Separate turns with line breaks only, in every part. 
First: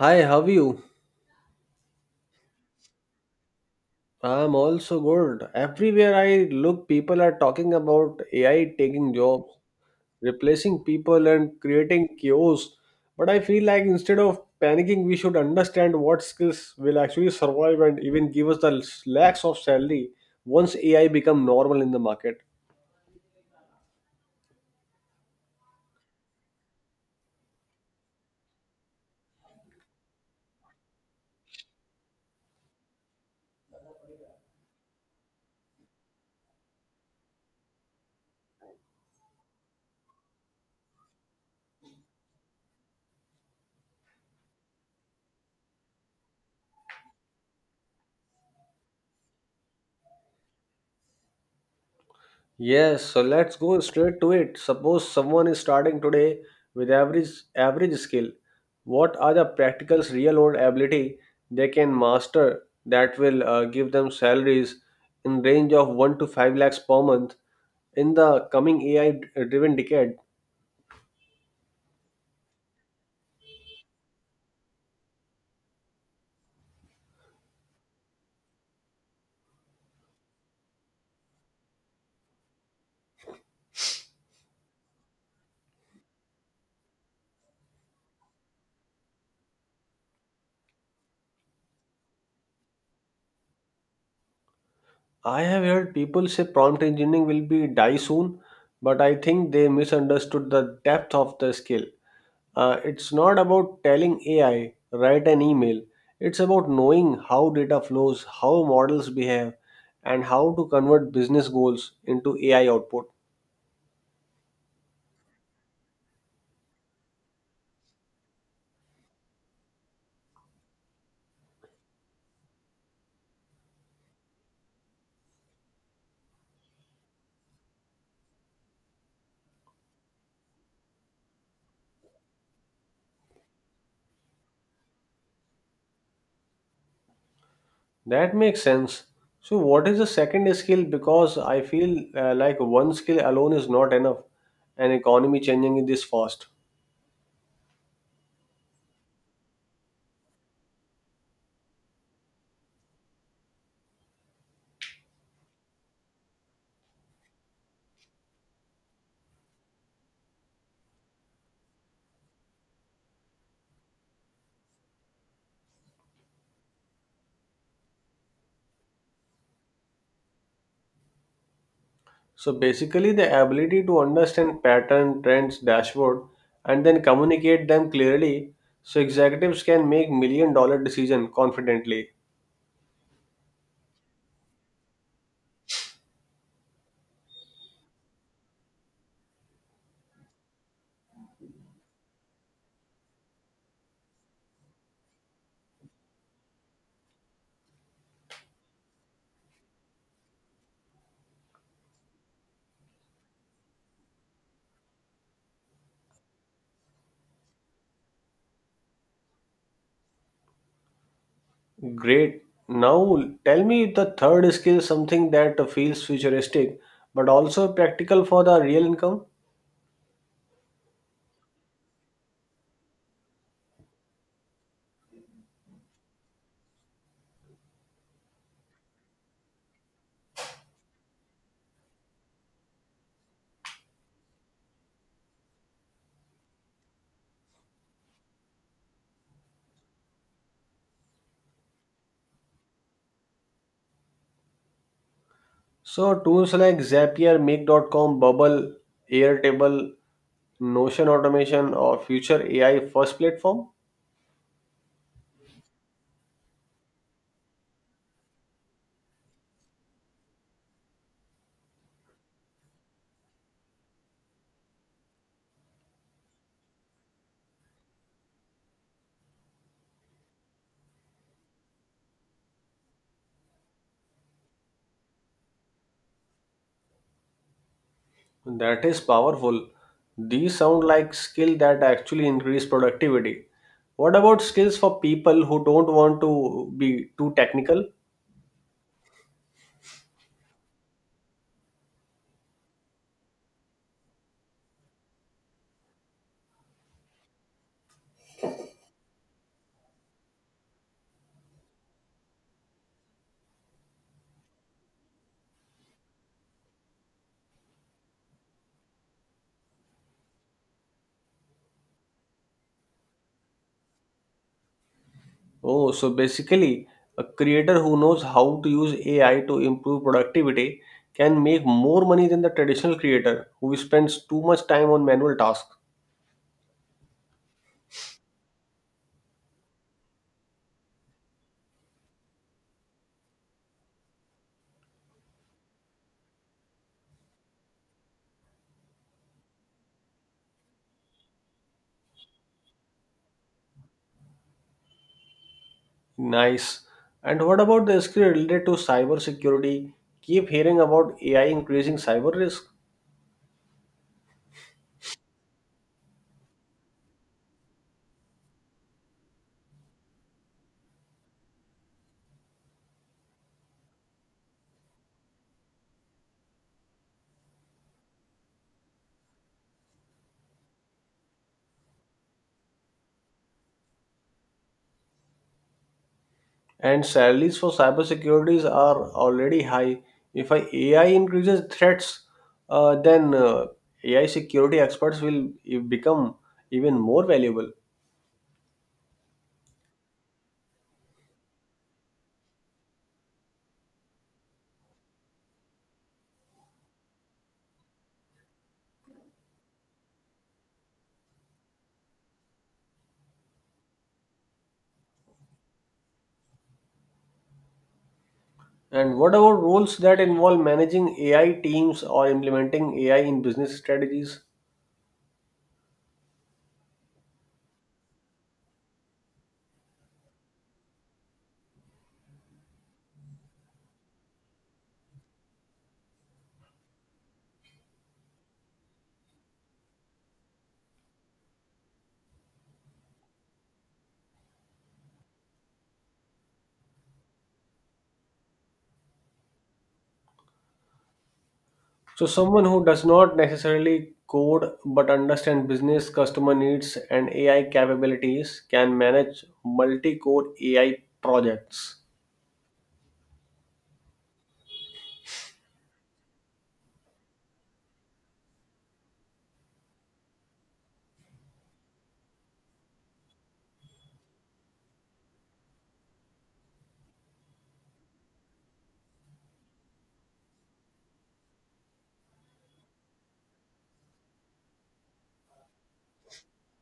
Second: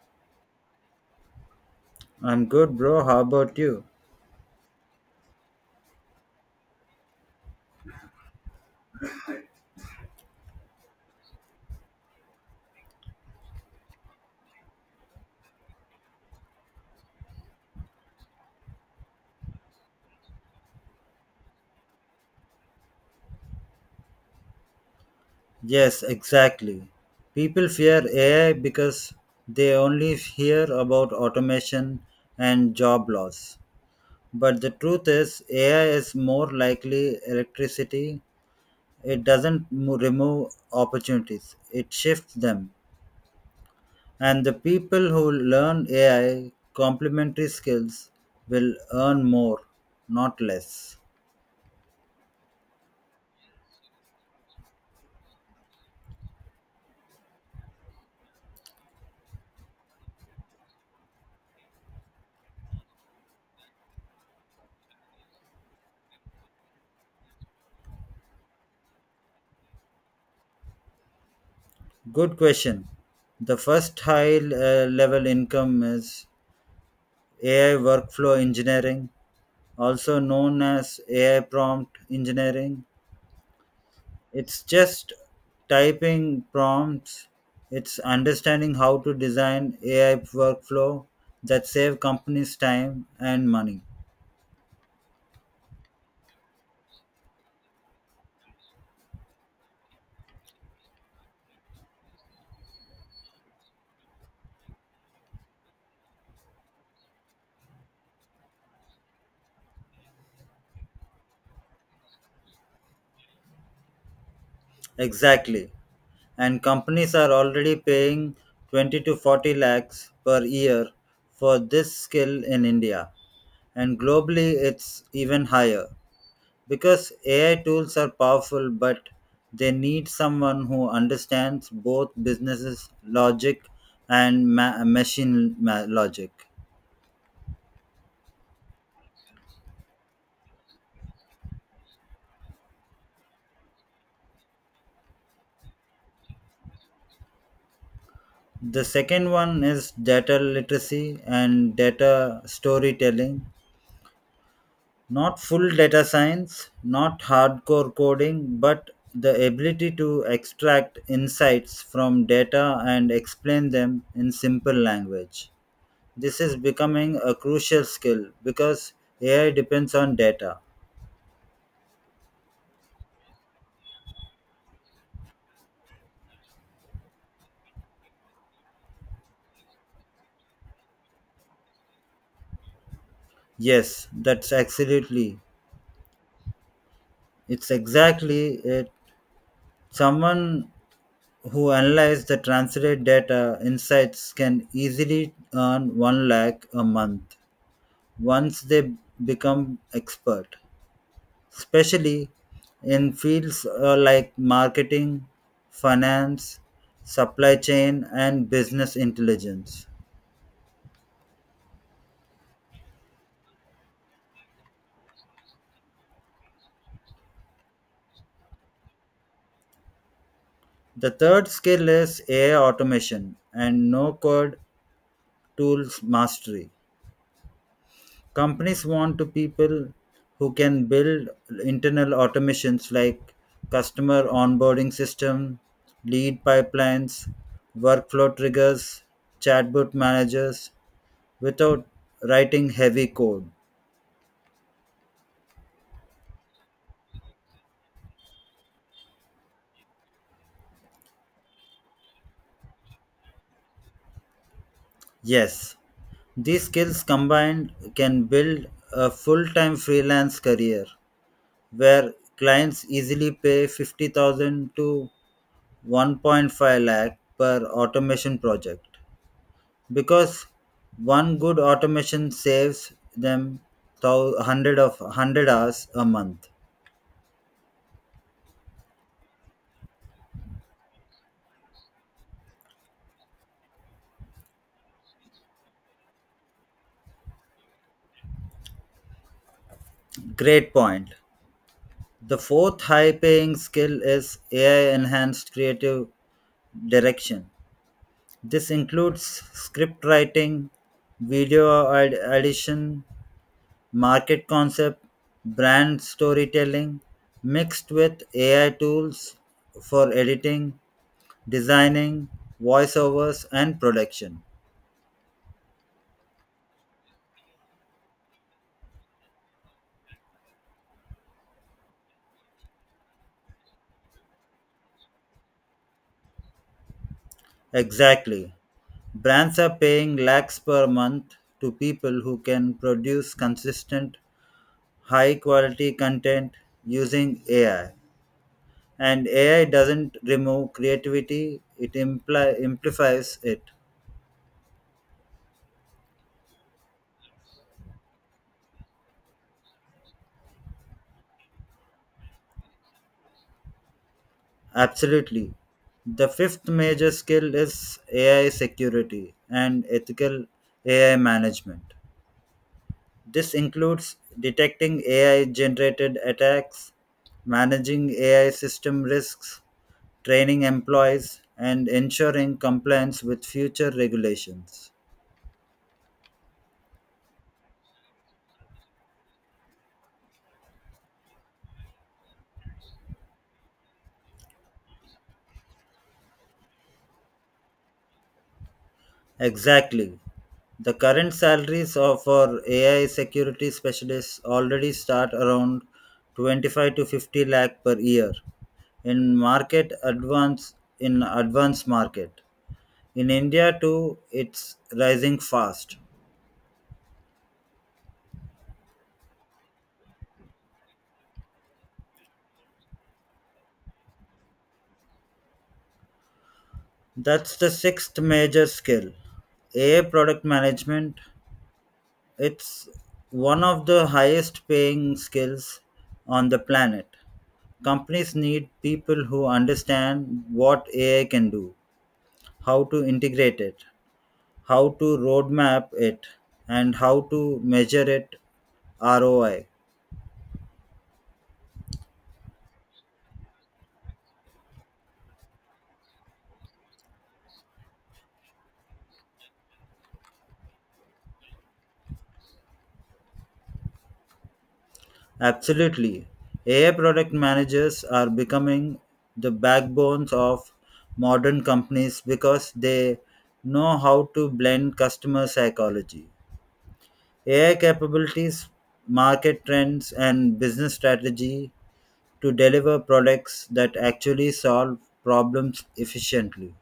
Hi, how are you?
I'm good, bro. How about you?
I'm also good. Everywhere I look, people are talking about AI taking jobs, replacing people, and creating chaos. But I feel like instead of panicking, we should understand what skills will actually survive and even give us the lakhs of salary once AI become normal in the market.
Yes, exactly. People fear AI because they only hear about automation and job loss. But the truth is, AI is more likely electricity. It doesn't remove opportunities, it shifts them. And the people who learn AI complementary skills will earn more, not less.
Yes, so let's go straight to it. Suppose someone is starting today with average skill. What are the practical real world ability they can master that will give them salaries in range of 1 to 5 lakhs per month in the coming AI driven decade?
Good question. The first high level income is AI workflow engineering, also known as AI prompt engineering. It's just typing prompts, it's understanding how to design AI workflow that save companies time and money.
I have heard people say prompt engineering will be die soon, but I think they misunderstood the depth of the skill. It's not about telling AI, write an email. It's about knowing how data flows, how models behave, and how to convert business goals into AI output.
Exactly. And companies are already paying 20 to 40 lakhs per year for this skill in India. And globally, it's even higher, because AI tools are powerful, but they need someone who understands both businesses logic and logic.
That makes sense. So, what is the second skill? Because I feel like one skill alone is not enough, an economy changing is this fast.
The second one is data literacy and data storytelling. Not full data science, not hardcore coding, but the ability to extract insights from data and explain them in simple language. This is becoming a crucial skill because AI depends on data.
So, basically, the ability to understand pattern, trends, dashboard, and then communicate them clearly so executives can make million dollar decision confidently.
Yes, that's absolutely. It's exactly it. Someone who analyzes the translate data insights can easily earn 1 lakh a month once they become expert, especially in fields like marketing, finance, supply chain, and business intelligence.
Great. Now tell me the third skill, something that feels futuristic but also practical for the real income.
The third skill is AI automation and no code tools mastery. Companies want to people who can build internal automations like customer onboarding system, lead pipelines, workflow triggers, chatbot managers without writing heavy code.
So tools like Zapier, Make.com, Bubble, Airtable, Notion automation or future AI first platform.
Yes, these skills combined can build a full time freelance career where clients easily pay 50,000 to 1.5 lakh per automation project because one good automation saves them 100 hours a month.
That is powerful. These sound like skill that actually increase productivity. What about skills for people who don't want to be too technical?
Great point. The fourth high paying skill is AI enhanced creative direction. This includes script writing, video edition, market concept, brand storytelling mixed with AI tools for editing, designing, voiceovers, and production.
Oh, so basically, a creator who knows how to use AI to improve productivity can make more money than the traditional creator who spends too much time on manual tasks.
Exactly. Brands are paying lakhs per month to people who can produce consistent, high quality content using AI. And AI doesn't remove creativity, it amplifies it.
Nice. And what about the skill related to cybersecurity? Keep hearing about AI increasing cyber risk.
Absolutely. The fifth major skill is AI security and ethical AI management. This includes detecting AI generated attacks, managing AI system risks, training employees, and ensuring compliance with future regulations.
And salaries for cybersecurities are already high. If I AI increases threats, then AI security experts will become even more valuable.
Exactly. The current salaries of our AI security specialists already start around 25 to 50 lakh per year in market advance in advanced market. In India too, it's rising fast.
And what about roles that involve managing AI teams or implementing AI in business strategies?
That's the sixth major skill. AI product management. It's one of the highest paying skills on the planet. Companies need people who understand what AI can do, how to integrate it, how to roadmap it, and how to measure it ROI.
So, someone who does not necessarily code but understand business customer needs and AI capabilities can manage multi-core AI projects.
Absolutely. AI product managers are becoming the backbones of modern companies because they know how to blend customer psychology, AI capabilities, market trends, and business strategy to deliver products that actually solve problems efficiently.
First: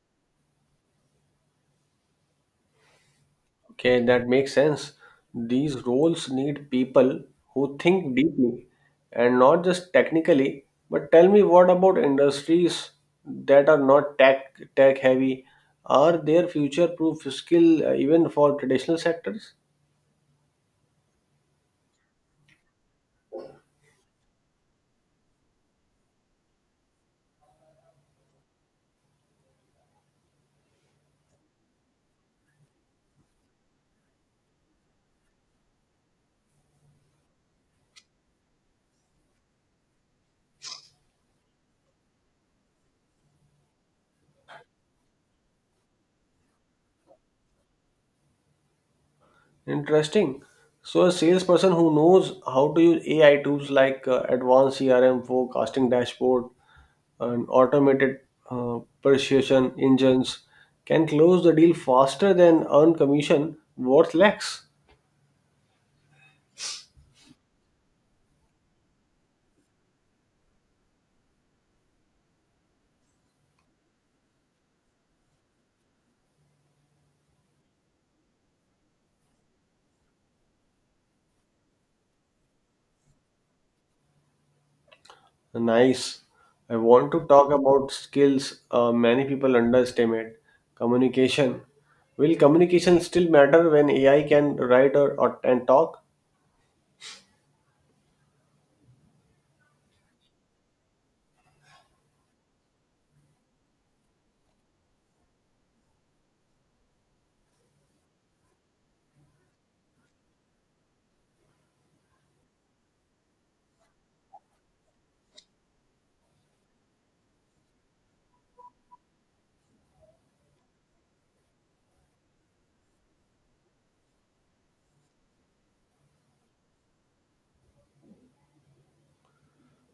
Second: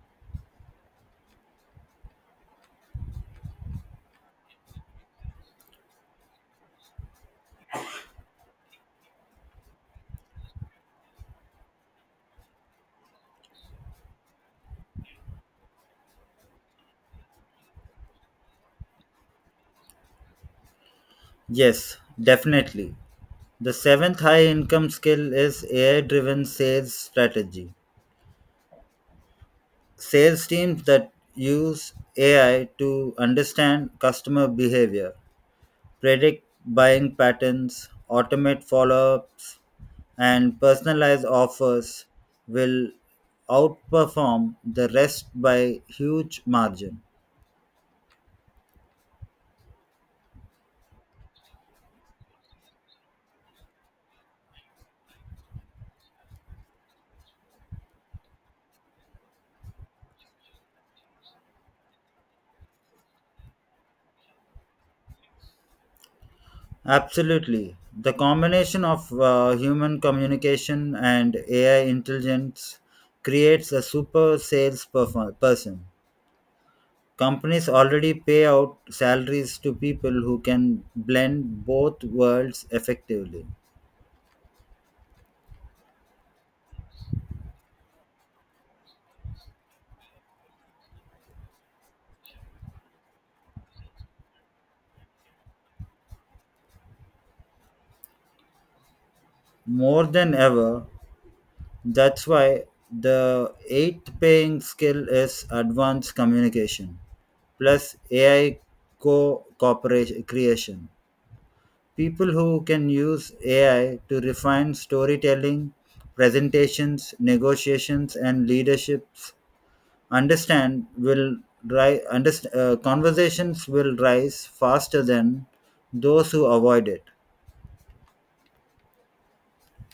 Okay, that makes sense. These roles need people who think deeply and not just technically. But tell me, what about industries that are not tech heavy? Are there future proof skill even for traditional sectors?
Yes, definitely. The seventh high income skill is AI driven sales strategy. Sales teams that use AI to understand customer behavior, predict buying patterns, automate follow ups, and personalize offers will outperform the rest by huge margin.
Interesting. So, a salesperson who knows how to use AI tools like advanced CRM forecasting dashboard and automated persuasion engines can close the deal faster than earn commission worth lakhs.
Absolutely. The combination of human communication and AI intelligence creates a super sales person. Companies already pay out salaries to people who can blend both worlds effectively.
Nice. I want to talk about skills many people underestimate. Communication. Will communication still matter when AI can write or and talk?
More than ever, that's why the eighth paying skill is advanced communication plus AI co cooperation creation. People who can use AI to refine storytelling, presentations, negotiations, and leaderships understand will rise conversations will rise faster than those who avoid it.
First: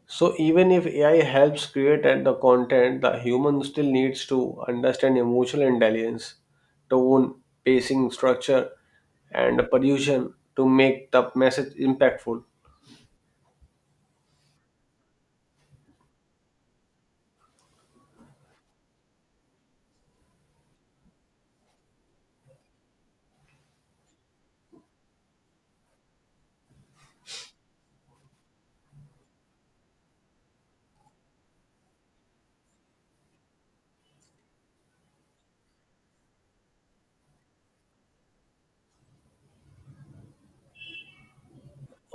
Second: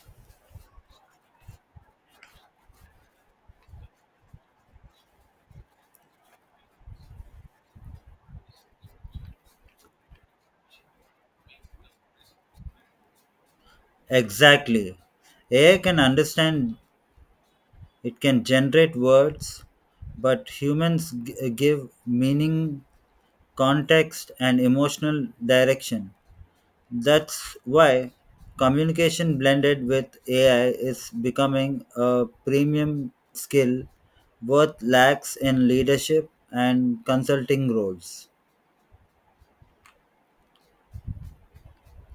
So even if AI helps create at the content, the human still needs to understand emotional intelligence, tone, pacing, structure, and production to make the message impactful.
Exactly. AI can understand, it can generate words, but humans give meaning, context and emotional direction. That's why communication blended with AI is becoming a premium skill worth lacks in leadership and consulting roles.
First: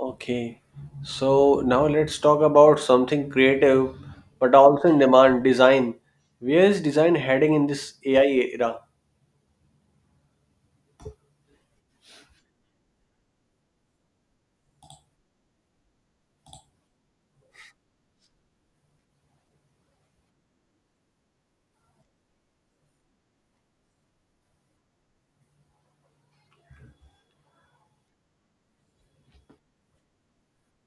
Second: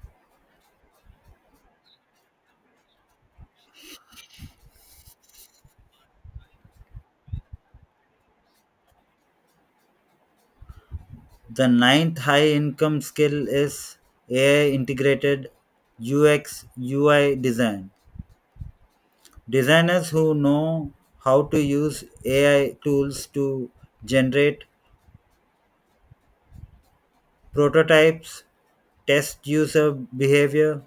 Okay, so now let's talk about something creative, but also in demand design. Where is design heading in this AI era?
The ninth high income skill is AI integrated UX UI design. Designers who know how to use AI tools to generate prototypes, test user behavior,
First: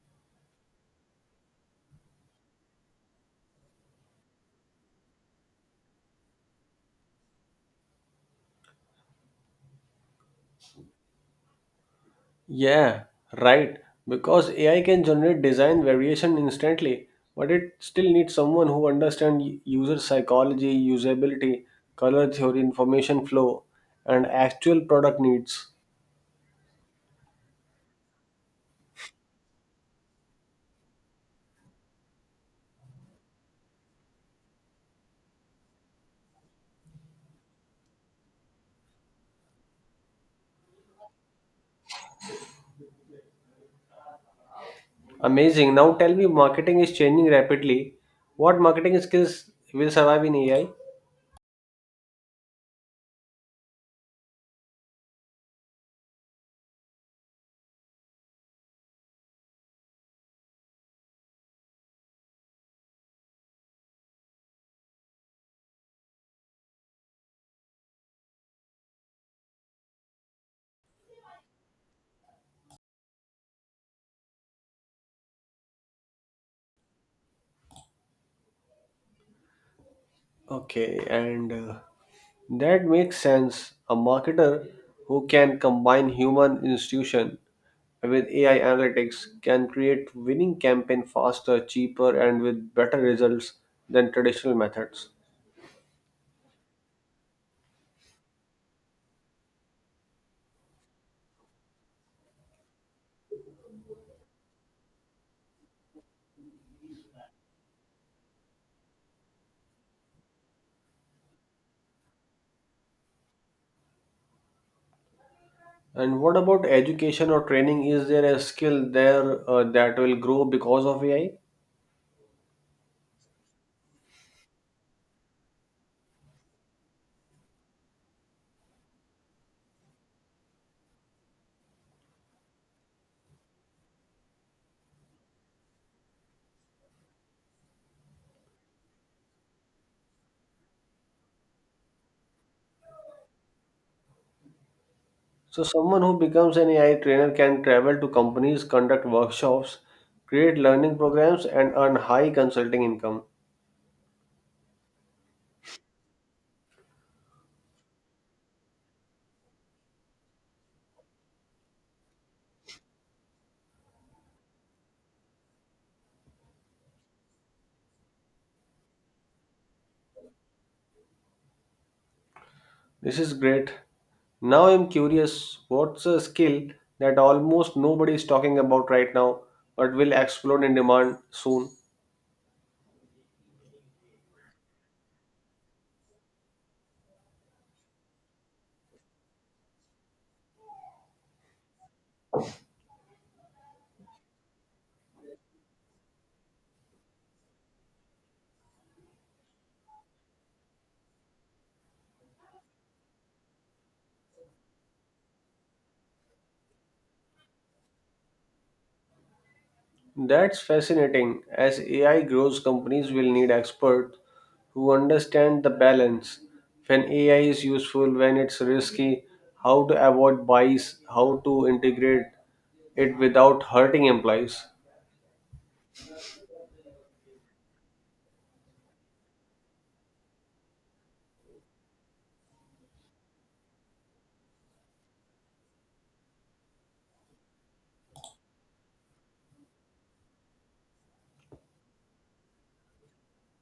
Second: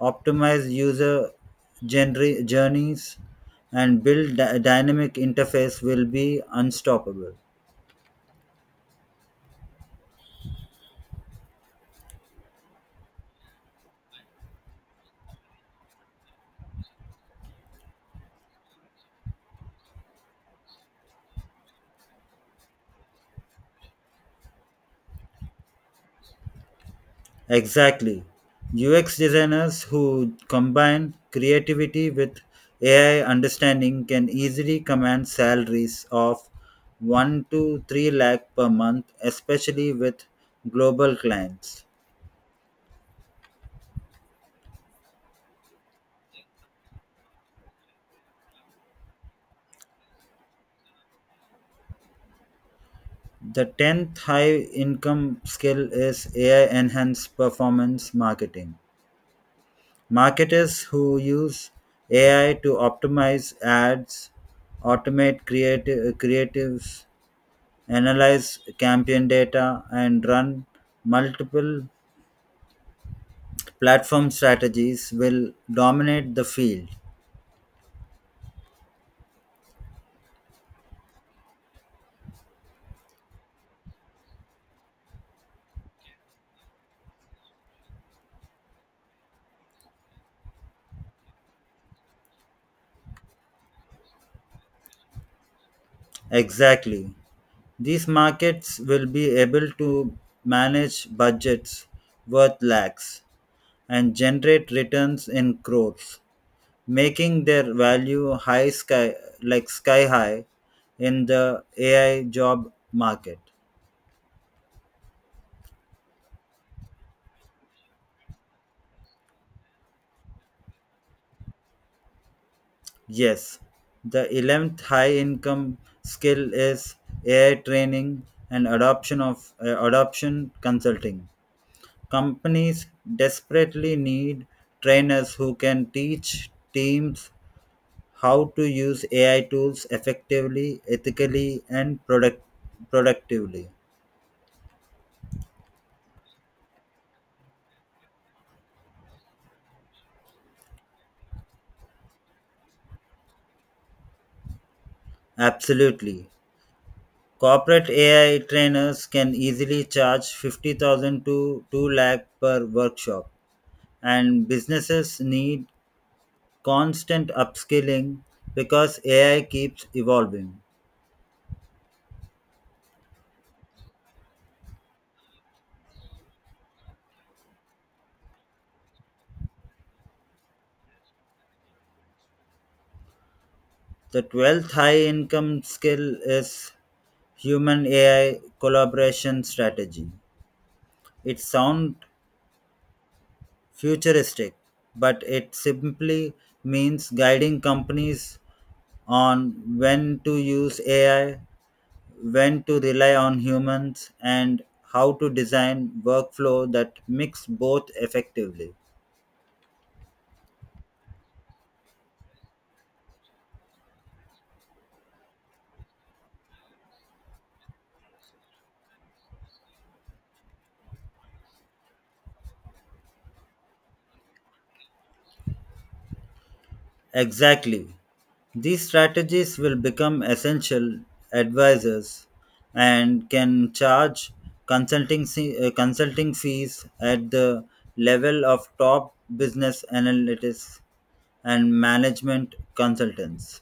optimize user journeys, and build dynamic interface will be unstoppable.
Yeah, right. Because AI can generate design variation instantly, but it still needs someone who understands user psychology, usability, color theory, information flow, and actual product needs.
Exactly. UX designers who combine creativity with AI understanding can easily command salaries of 1 to 3 lakh per month, especially with global clients.
Amazing. Now tell me, marketing is changing rapidly. What marketing skills will survive in AI?
The 10th high income skill is AI enhanced performance marketing. Marketers who use AI to optimize ads, automate creative creatives, analyze campaign data, and run multiple platform strategies will dominate the field.
Okay, and that makes sense. A marketer who can combine human institution with AI analytics can create winning campaign faster, cheaper, and with better results than traditional methods.
Exactly. These markets will be able to manage budgets worth lakhs and generate returns in crores, making their value high sky like sky high in the AI job market.
And what about education or training? Is there a skill there that will grow because of AI?
Yes, the 11th high income skill is AI training and adoption consulting. Companies desperately need trainers who can teach teams how to use AI tools effectively, ethically and productively.
So, someone who becomes an AI trainer can travel to companies, conduct workshops, create learning programs, and earn high consulting income.
Absolutely. Corporate AI trainers can easily charge 50,000 to 2 lakh per workshop, and businesses need constant upskilling because AI keeps evolving.
This is great. Now I'm curious what's a skill that almost nobody is talking about right now but will explode in demand soon?
The 12th high income skill is human AI collaboration strategy. It sounds futuristic, but it simply means guiding companies on when to use AI, when to rely on humans, and how to design workflow that mix both effectively.
That's fascinating. As AI grows, companies will need experts who understand the balance when AI is useful, when it's risky, how to avoid bias, how to integrate it without hurting employees.
Exactly. These strategies will become essential advisors and can charge consulting, consulting fees at the level of top business analytics and management consultants.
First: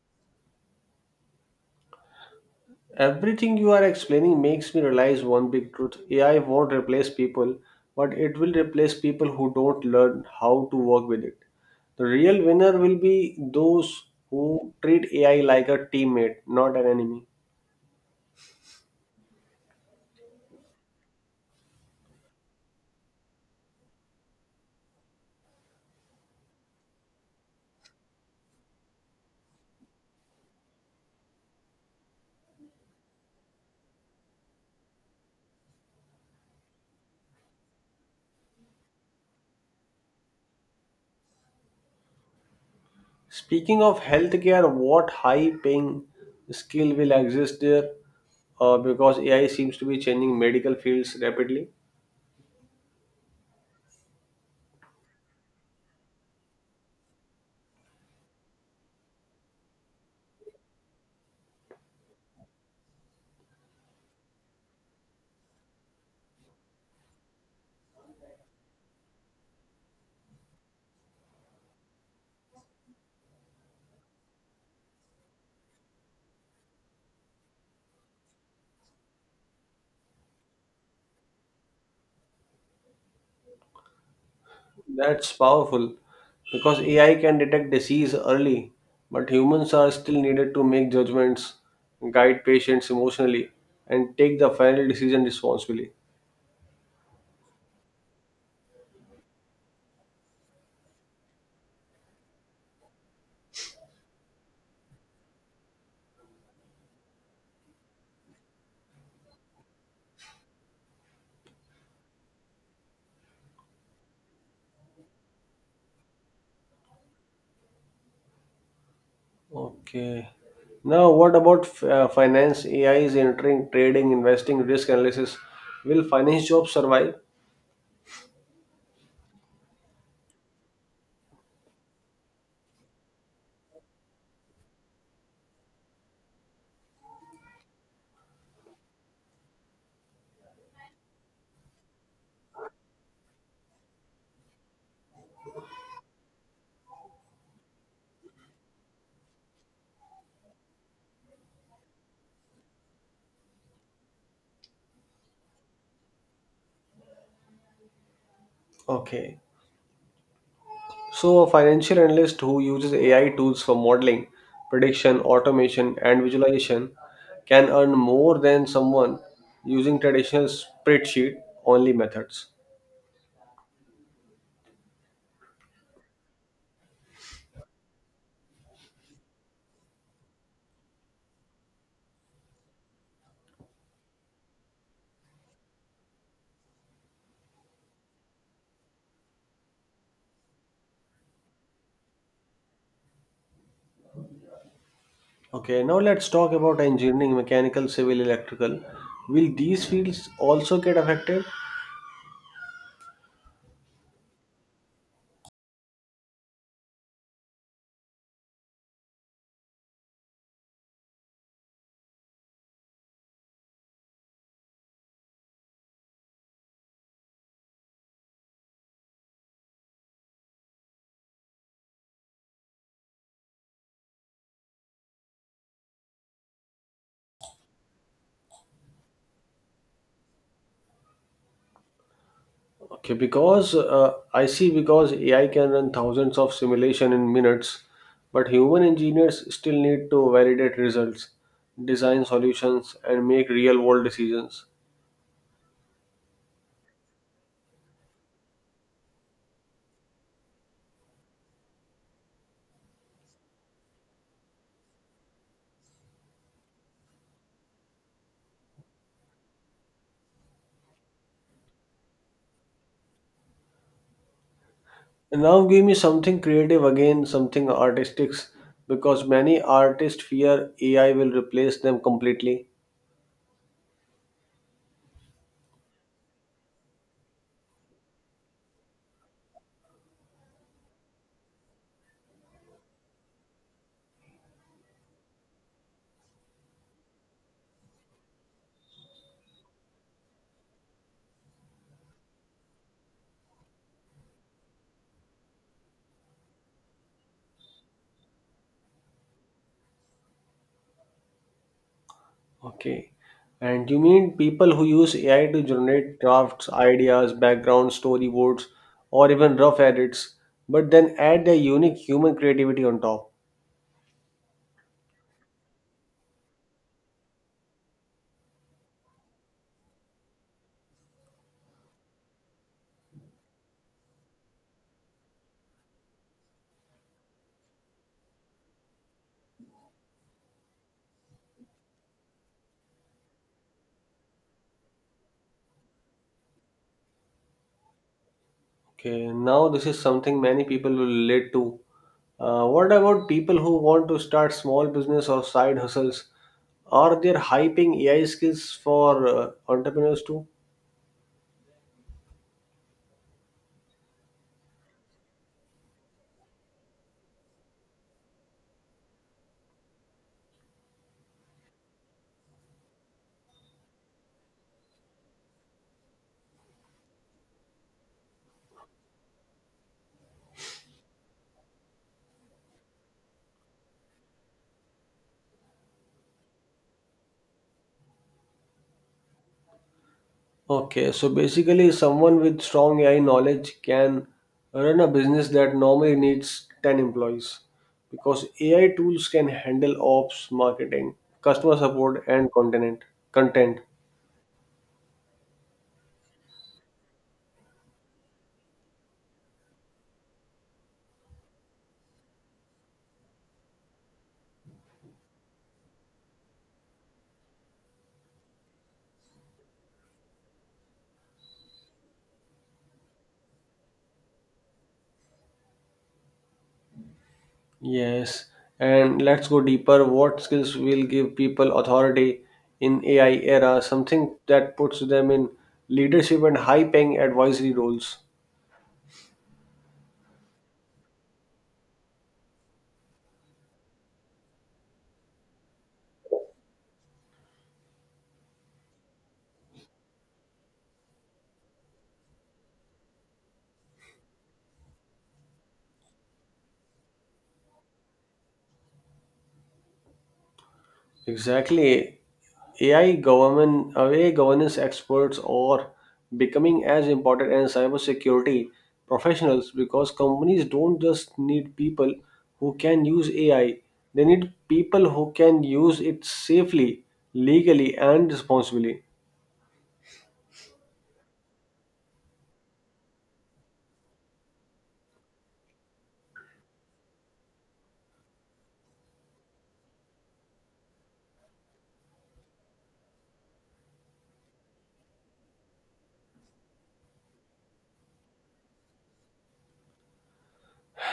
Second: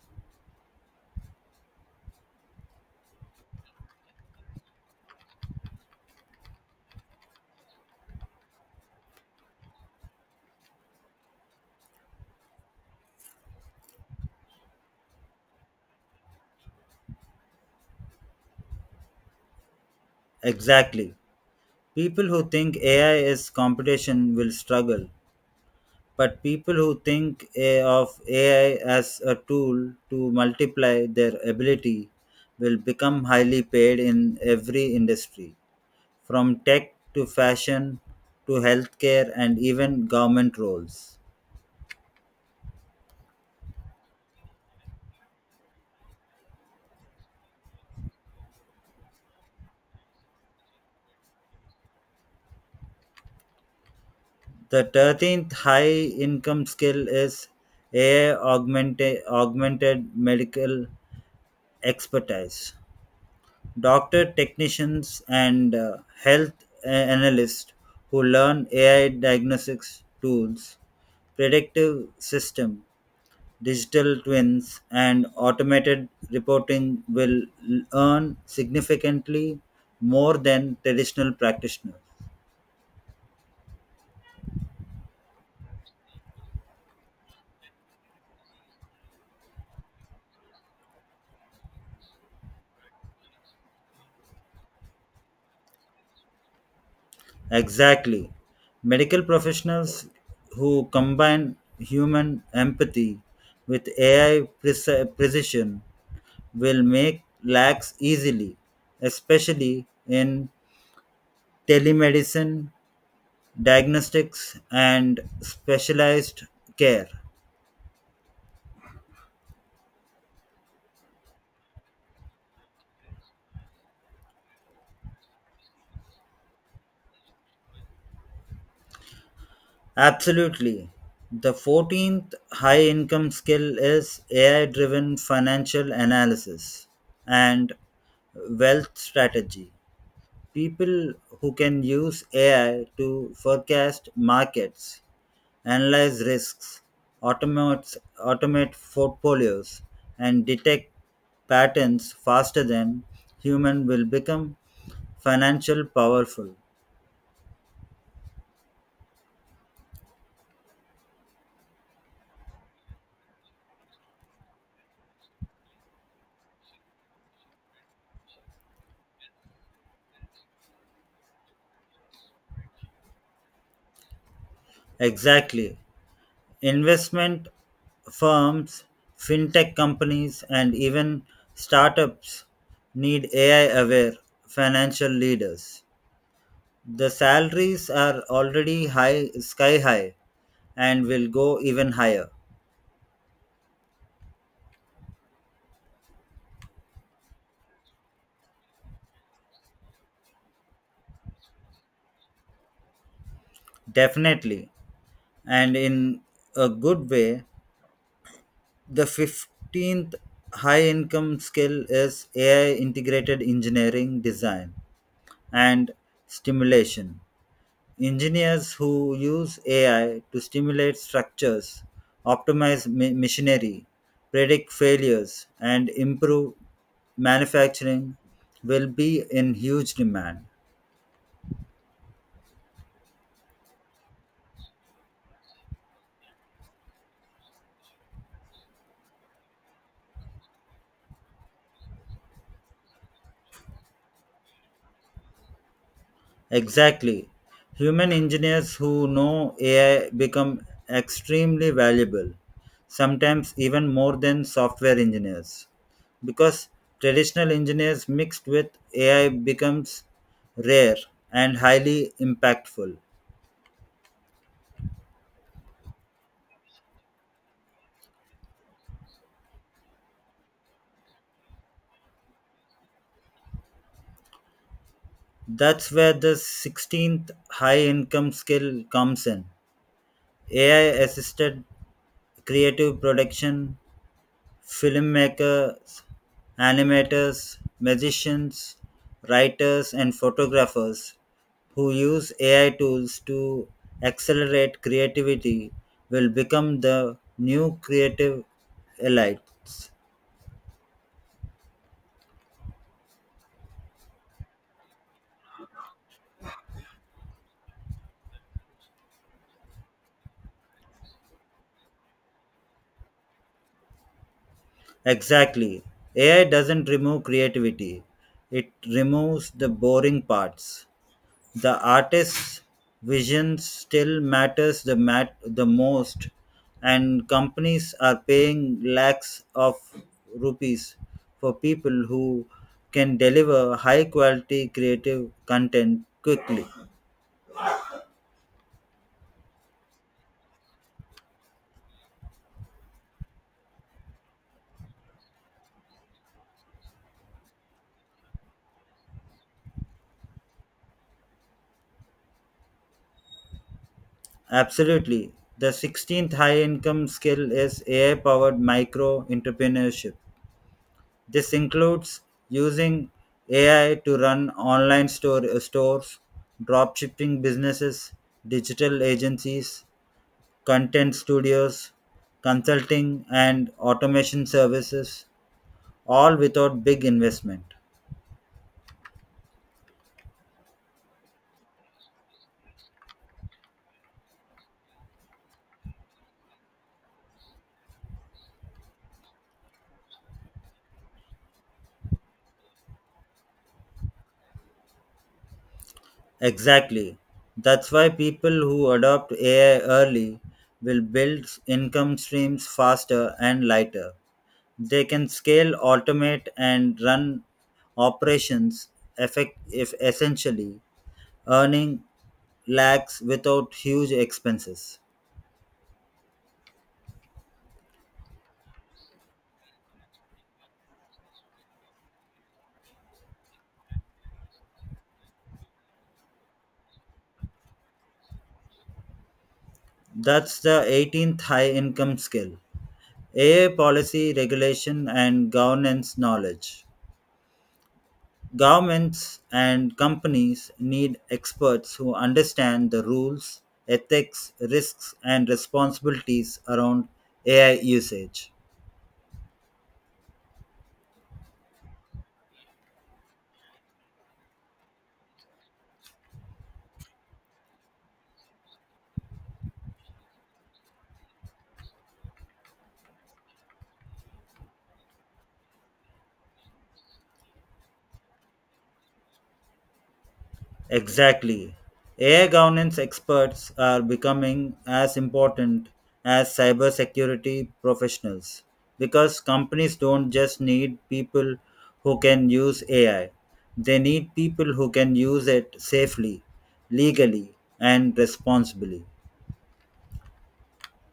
Everything you are explaining makes me realize one big truth AI won't replace people, but it will replace people who don't learn how to work with it. The real winner will be those who treat AI like a teammate, not an enemy.
Exactly. People who think AI is competition will struggle. But people who think of AI as a tool to multiply their ability will become highly paid in every industry, from tech to fashion to healthcare and even government roles.
Speaking of healthcare, what high paying skill will exist there? Because AI seems to be changing medical fields rapidly.
The 13th high income skill is augmented medical expertise. Doctor technicians and health analysts who learn AI diagnostics tools, predictive system, digital twins and automated reporting will earn significantly more than traditional practitioners.
That's powerful because AI can detect disease early, but humans are still needed to make judgments, guide patients emotionally, and take the final decision responsibly.
Exactly. Medical professionals who combine human empathy with AI precision will make lax easily, especially in telemedicine, diagnostics, and specialized care.
Okay. Now, what about finance? AI is entering trading, investing, risk analysis. Will finance jobs survive?
Absolutely. The 14th high income skill is AI driven financial analysis and wealth strategy. People who can use AI to forecast markets, analyze risks, automate, automate portfolios, and detect patterns faster than human will become financial powerful.
Okay. So, a financial analyst who uses AI tools for modeling, prediction, automation, and visualization can earn more than someone using traditional spreadsheet only methods.
Exactly. Investment firms, fintech companies, and even startups need AI aware financial leaders. The salaries are already sky high, and will go even higher.
Okay, now let's talk about engineering, mechanical, civil, electrical. Will these fields also get affected?
Definitely, and in a good way. The 15th high income skill is AI integrated engineering design and stimulation. Engineers who use AI to stimulate structures, optimize machinery, predict failures, and improve manufacturing will be in huge demand.
Okay, because I see because AI can run thousands of simulation in minutes, but human engineers still need to validate results, design solutions, and make real world decisions.
Exactly. Human engineers who know AI become extremely valuable, sometimes even more than software engineers. Because traditional engineers mixed with AI becomes rare and highly impactful.
And now give me something creative again, something artistic, because many artists fear AI will replace them completely.
That's where the 16th high income skill comes in. AI assisted creative production. Filmmakers, animators, magicians, writers, and photographers who use AI tools to accelerate creativity will become the new creative elites.
Okay. And you mean people who use AI to generate drafts, ideas, background storyboards, or even rough edits, but then add their unique human creativity on top.
Exactly. AI doesn't remove creativity, it removes the boring parts. The artist's vision still matters the most, and companies are paying lakhs of rupees for people who can deliver high quality creative content quickly.
Okay, now this is something many people will relate to. What about people who want to start small business or side hustles? Are there hyping AI skills for entrepreneurs too?
Absolutely. The 16th high income skill is AI powered micro entrepreneurship. This includes using AI to run stores, dropshipping businesses, digital agencies, content studios, consulting, and automation services, all without big investment.
Okay, so basically, someone with strong AI knowledge can run a business that normally needs 10 employees because AI tools can handle ops, marketing, customer support, and content.
Exactly. That's why people who adopt AI early will build income streams faster and lighter. They can scale, automate, and run operations effect- if essentially, earning lakhs without huge expenses.
Yes, and let's go deeper. What skills will give people authority in AI era? Something that puts them in leadership and high-paying advisory roles.
That's the 18th high income skill. AI policy regulation and governance knowledge. Governments and companies need experts who understand the rules, ethics, risks, and responsibilities around AI usage.
Exactly. AI governance experts are becoming as important as cybersecurity professionals because companies don't just need people who can use AI, they need people who can use it safely, legally, and responsibly.
Exactly. AI governance experts are becoming as important as cybersecurity professionals because companies don't just need people who can use AI, they need people who can use it safely, legally, and responsibly.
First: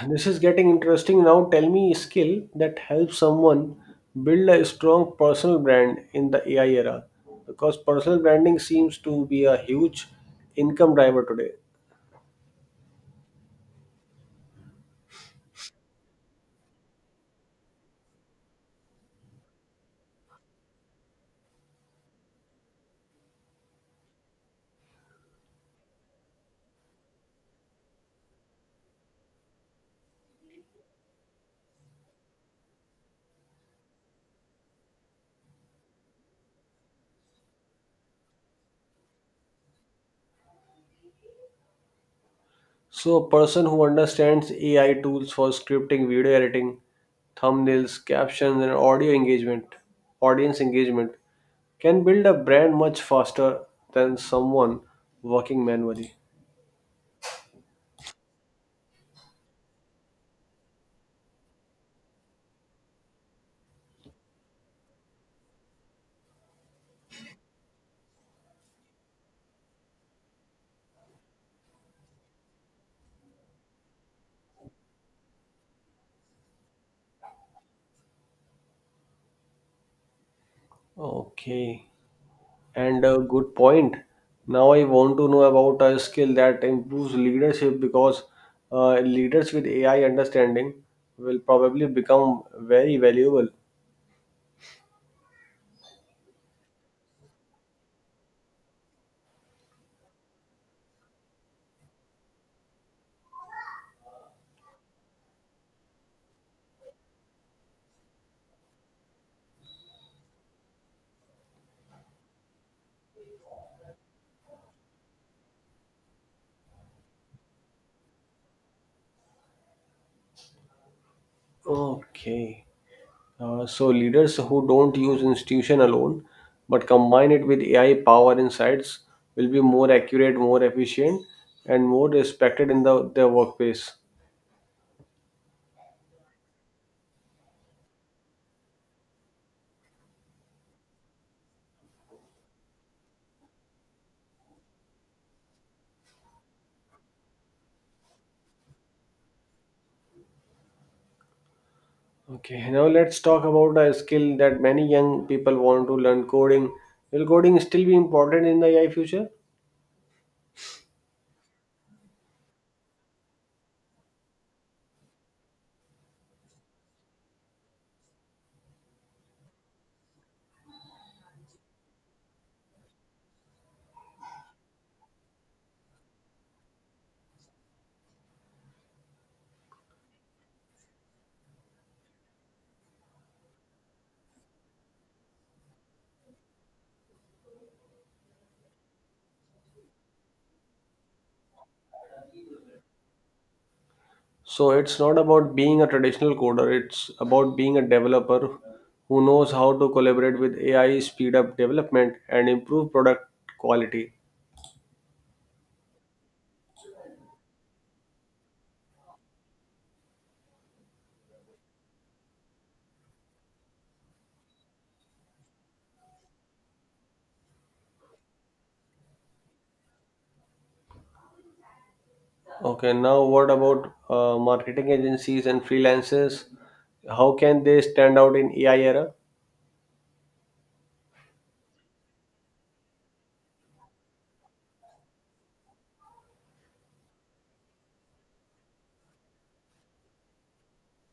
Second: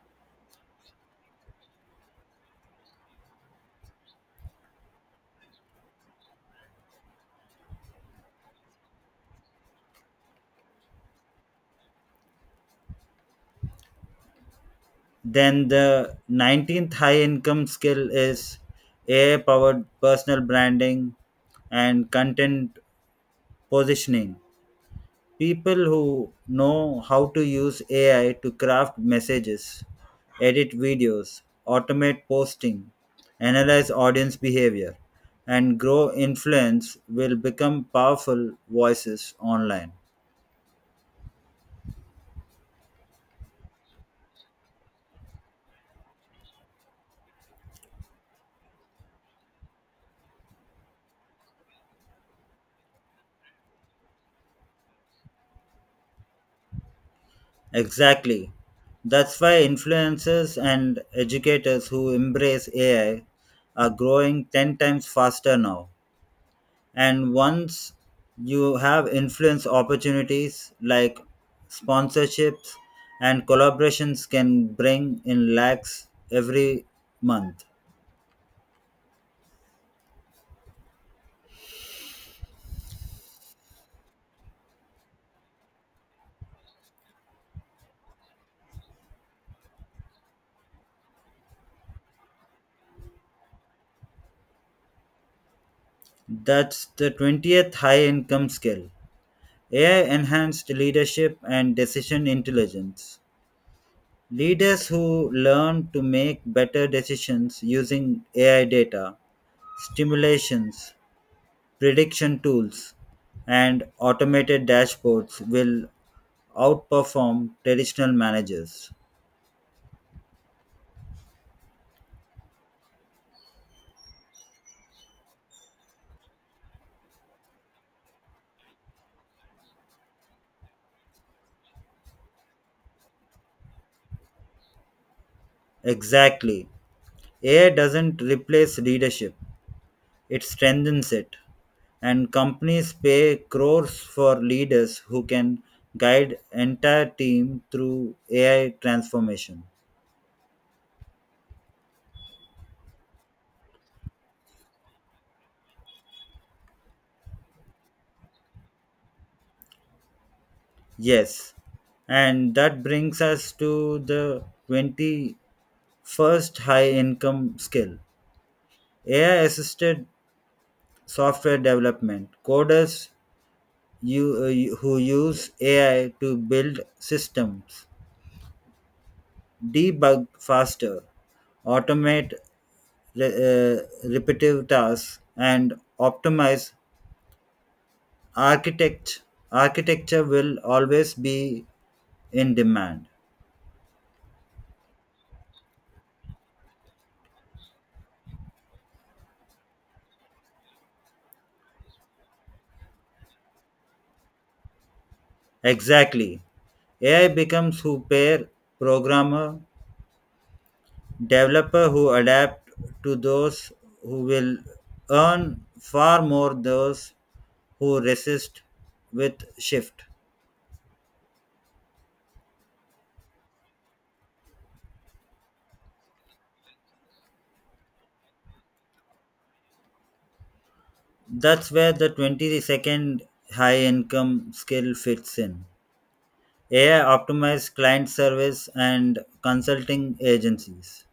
This is getting interesting. Now tell me a skill that helps someone build a strong personal brand in the AI era because personal branding seems to be a huge income driver today.
Then the 19th high income skill is AI powered personal branding and content positioning. People who know how to use AI to craft messages, edit videos, automate posting, analyze audience behavior, and grow influence will become powerful voices online.
So a person who understands AI tools for scripting, video editing, thumbnails, captions and audio engagement, audience engagement can build a brand much faster than someone working manually.
Exactly. That's why influencers and educators who embrace AI are growing 10 times faster now. And once you have influence, opportunities like sponsorships and collaborations can bring in lakhs every month.
Okay. And a good point. Now I want to know about a skill that improves leadership because leaders with AI understanding will probably become very valuable.
That's the 20th high income skill. AI enhanced leadership and decision intelligence. Leaders who learn to make better decisions using AI data, stimulations, prediction tools, and automated dashboards will outperform traditional managers.
Okay. So leaders who don't use institution alone but combine it with AI power insights will be more accurate, more efficient, and more respected in their workplace.
Exactly. AI doesn't replace leadership, it strengthens it. And companies pay crores for leaders who can guide entire team through AI transformation.
Okay, now let's talk about a skill that many young people want to learn coding. Will coding still be important in the AI future?
Yes. And that brings us to the 21st high income skill. AI assisted software development. Coders who use AI to build systems, debug faster, automate repetitive tasks, and optimize architect architecture will always be in demand.
So it's not about being a traditional coder, it's about being a developer who knows how to collaborate with AI, speed up development, and improve product quality.
Exactly. AI becomes who pair programmer, developer who adapt to those who will earn far more those who resist with shift.
Okay, now what about marketing agencies and freelancers? How can they stand out in AI era?
That's where the 22nd high income skill fits in. AI optimized client service and consulting agencies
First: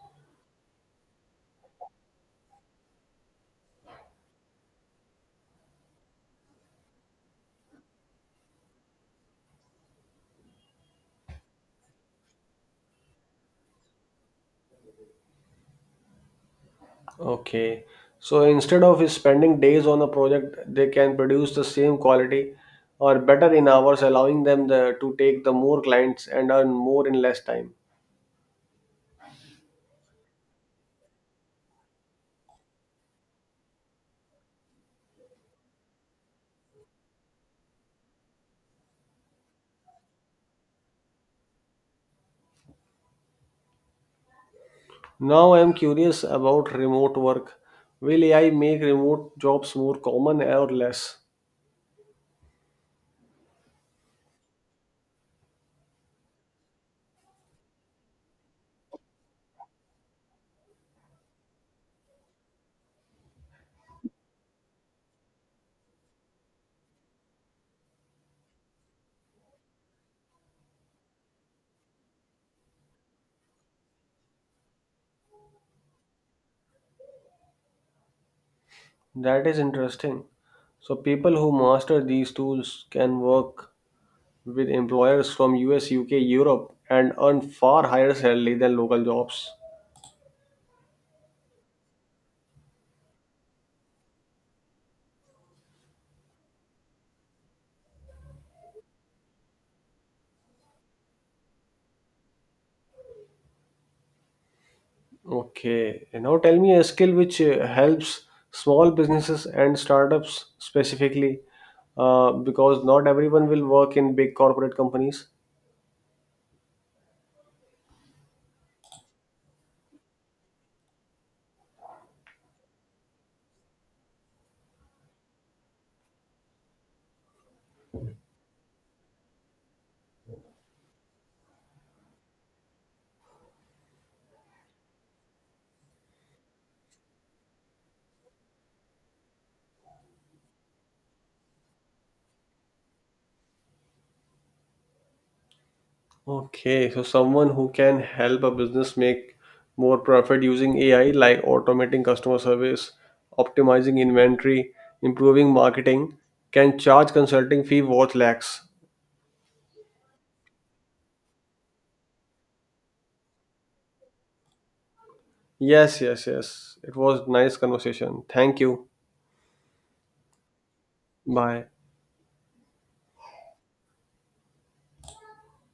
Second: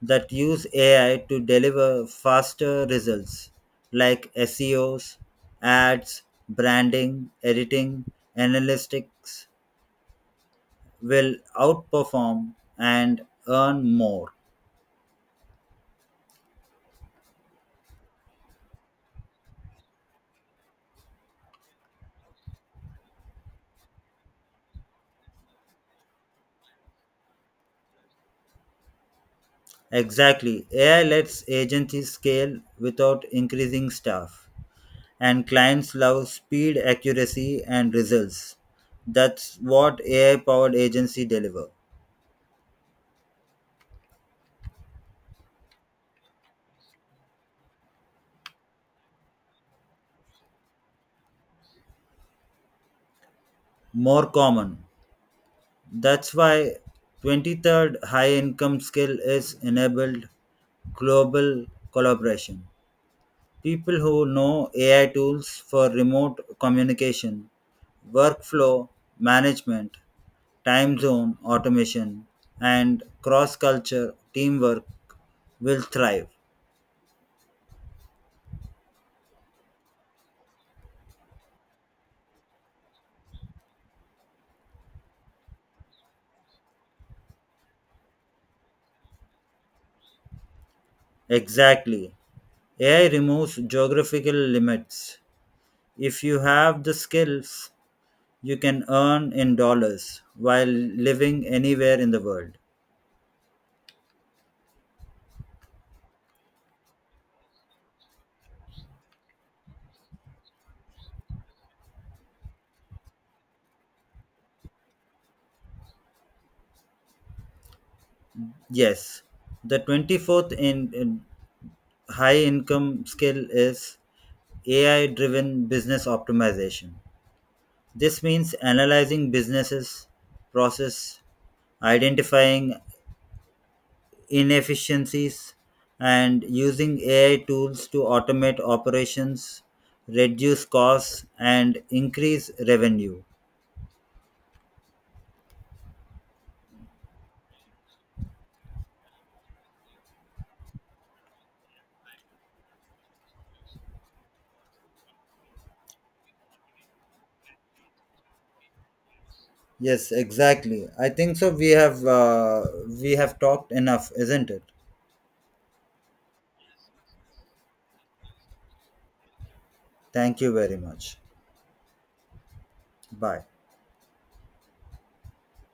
that use AI to deliver faster results like SEOs, ads, branding, editing, analytics will outperform and earn more.
Okay. So instead of spending days on a project, they can produce the same quality or better in hours, allowing them to take the more clients and earn more in less time.
Exactly. AI lets agencies scale without increasing staff. And clients love speed, accuracy, and results. That's what AI powered agency deliver.
Now I'm curious about remote work. Will AI make remote jobs more common or less?
More common. That's why 23rd high income skill is enabled global collaboration. People who know AI tools for remote communication, workflow management, time zone automation, and cross culture teamwork will thrive.
That is interesting. So people who master these tools can work with employers from US, UK, Europe and earn far higher salary than local jobs.
Exactly. AI removes geographical limits. If you have the skills, you can earn in dollars while living anywhere in the world.
Okay. And now tell me a skill which helps small businesses and startups specifically, because not everyone will work in big corporate companies.
Yes, the 24th in high income skill is AI driven business optimization. This means analyzing businesses, process, identifying inefficiencies and using AI tools to automate operations, reduce costs, and increase revenue.
Okay, so someone who can help a business make more profit using AI, like automating customer service, optimizing inventory, improving marketing, can charge consulting fee worth lakhs.
Yes, exactly. I think so. We have talked enough, isn't it?
Yes, yes, yes. It was nice conversation. Thank you.
Thank you very much.
Bye.
Bye.